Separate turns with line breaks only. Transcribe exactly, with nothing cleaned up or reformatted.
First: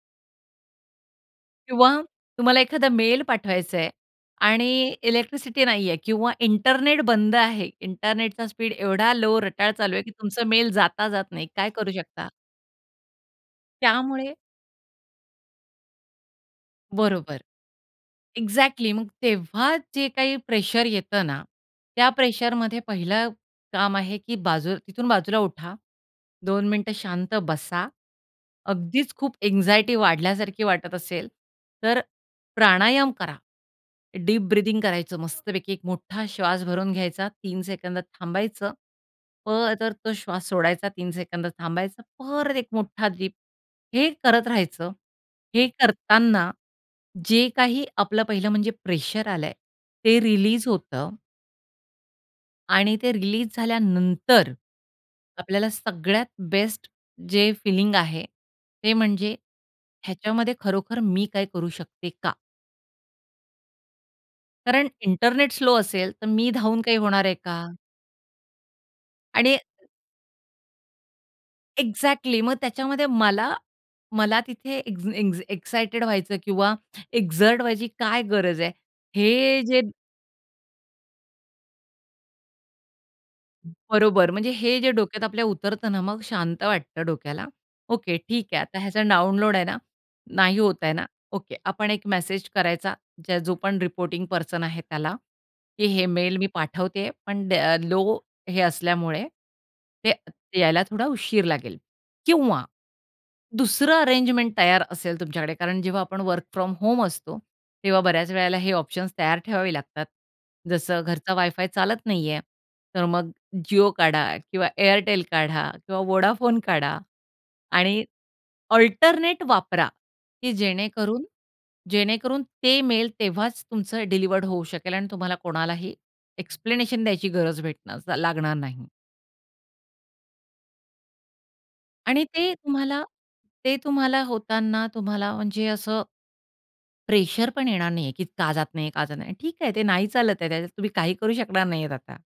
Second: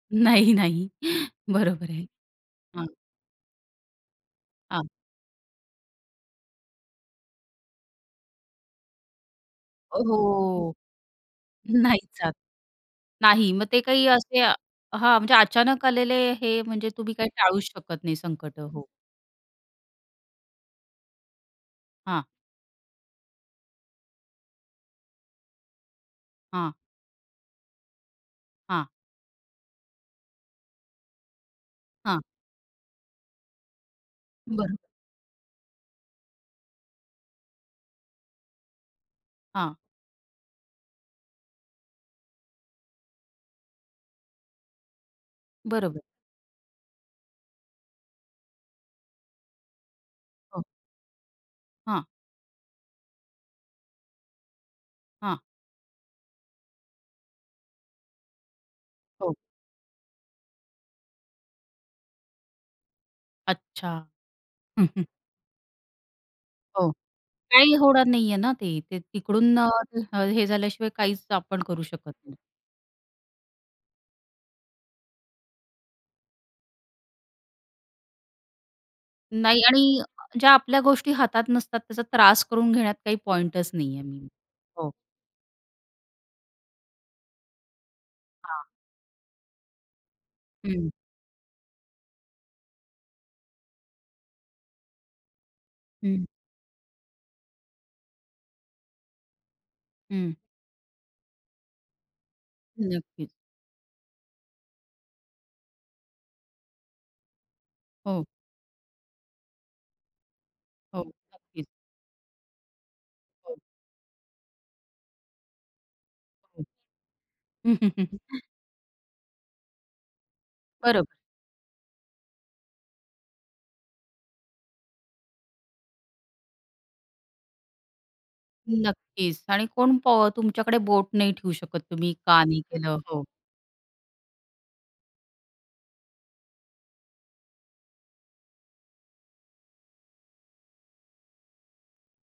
नाही, नाही. बरोबर
किंवा
आहे.
तुम्हाला
हां.
एखादा मेल पाठवायचंय आणि
हां.
इलेक्ट्रिसिटी नाहीये किंवा इंटरनेट बंद आहे. इंटरनेटचा स्पीड एवढा लॉ रटाळ चालू आहे की तुमचा मेल
ओहो.
जाता जाता नाही. काय करू
नाही
शकता?
जात. नाही मग ते काही
त्यामुळे
असे हां, म्हणजे अचानक आलेले हे म्हणजे तुम्ही काही
बरोबर.
टाळूच शकत नाही संकटं हो.
एक्झॅक्टली मग तेव्हा जे काही प्रेशर येतं ना, त्या
हां.
प्रेशरमध्ये पहिलं काम आहे की बाजू तिथून बाजूला उठा. दोन
हां.
मिनिटं शांत बसा.
हां.
अगदीच खूप अँक्साइटी वाढल्यासारखी वाटत असेल तर
हां.
प्राणायाम करा. डीप
बरं.
ब्रीथिंग करायचं मस्तपैकी. एक मोठा श्वास भरून घ्यायचा, तीन सेकंद थांबायचं,
हां.
परत तो श्वास सोडायचा, तीन सेकंद थांबायचा, परत एक मोठा डीप हे करत राहायचं. हे
बरोबर.
करताना जे काही आपलं पहिलं म्हणजे प्रेशर आलंय ते
हो.
रिलीज होतं.
हां.
आणि ते रिलीज झाल्यानंतर,
हां.
आपल्याला सगळ्यात बेस्ट जे फिलिंग आहे ते
हो.
म्हणजे ह्याच्यामध्ये खरोखर मी काय करू शकते का?
अच्छा.
कारण इंटरनेट स्लो असेल तर मी धावून
हो,
काही होणार आहे का?
काही होणार नाहीये ना ते. ते
आणि
तिकडून अ, ते हे झाल्याशिवाय काहीच आपण करू शकत नाही.
एक्झॅक्टली मग त्याच्यामध्ये मला मला तिथे एन एक एक्साइटेड व्हायचं किंवा एक्झर्ट व्हायची काय गरज आहे हे
नाही
जे
आणि ज्या आपल्या गोष्टी हातात नसतात त्याचा त्रास करून घेण्यात काही पॉइंटच नाहीये मेन,
बरोबर म्हणजे हे जे
हो.
डोक्यात आपल्या उतरतं ना मग शांत वाटतं डोक्याला. ओके, ठीक आहे.
हां.
आता ह्याचा डाउनलोड आहे ना, नाही
हं.
होताय ना. ओके, आपण एक मेसेज करायचा ज्या जो पण रिपोर्टिंग पर्सन आहे त्याला, की हे
हं.
मेल मी पाठवते पण द्या अ, लॉ हे असल्यामुळे, ते
हं.
यायला थोडा उशीर लागेल किंवा
नक्कीच.
दुसरं अरेंजमेंट तयार असेल तुमच्याकडे. कारण जेव्हा आपण वर्क फ्रॉम होम असतो तेव्हा
हो.
बऱ्याच वेळेला हे ऑप्शन्स तयार ठेवावे लागतात. जसं
हो,
घरचा
नक्कीच.
वायफाय चालत नाहीये तर मग
हो.
Jio काढा किंवा Airtel काढा किंवा Vodafone
हो.
काढा आणि अल्टरनेट वापरा की
बरोबर.
जेणेकरून जेणेकरून ते मेल तेव्हाच तुमचं डिलिव्हर होऊ शकेल आणि तुम्हाला कोणालाही एक्सप्लेनेशन द्यायची गरज भेटणार लागणार नाही.
नक्कीच आणि कोण प तुमच्याकडे बोट नाही ठेवू शकत, तुम्ही
आणि
का
ते
नाही केलं
तुम्हाला
हो?
ते तुम्हाला होताना तुम्हाला म्हणजे असं प्रेशर पण येणार नाहीये की का जात नाहीये, का जात नाहीये. ठीक आहे, ते नाही चालत आहे. त्याच्यात तुम्ही काही करू शकणार नाहीयेत आता.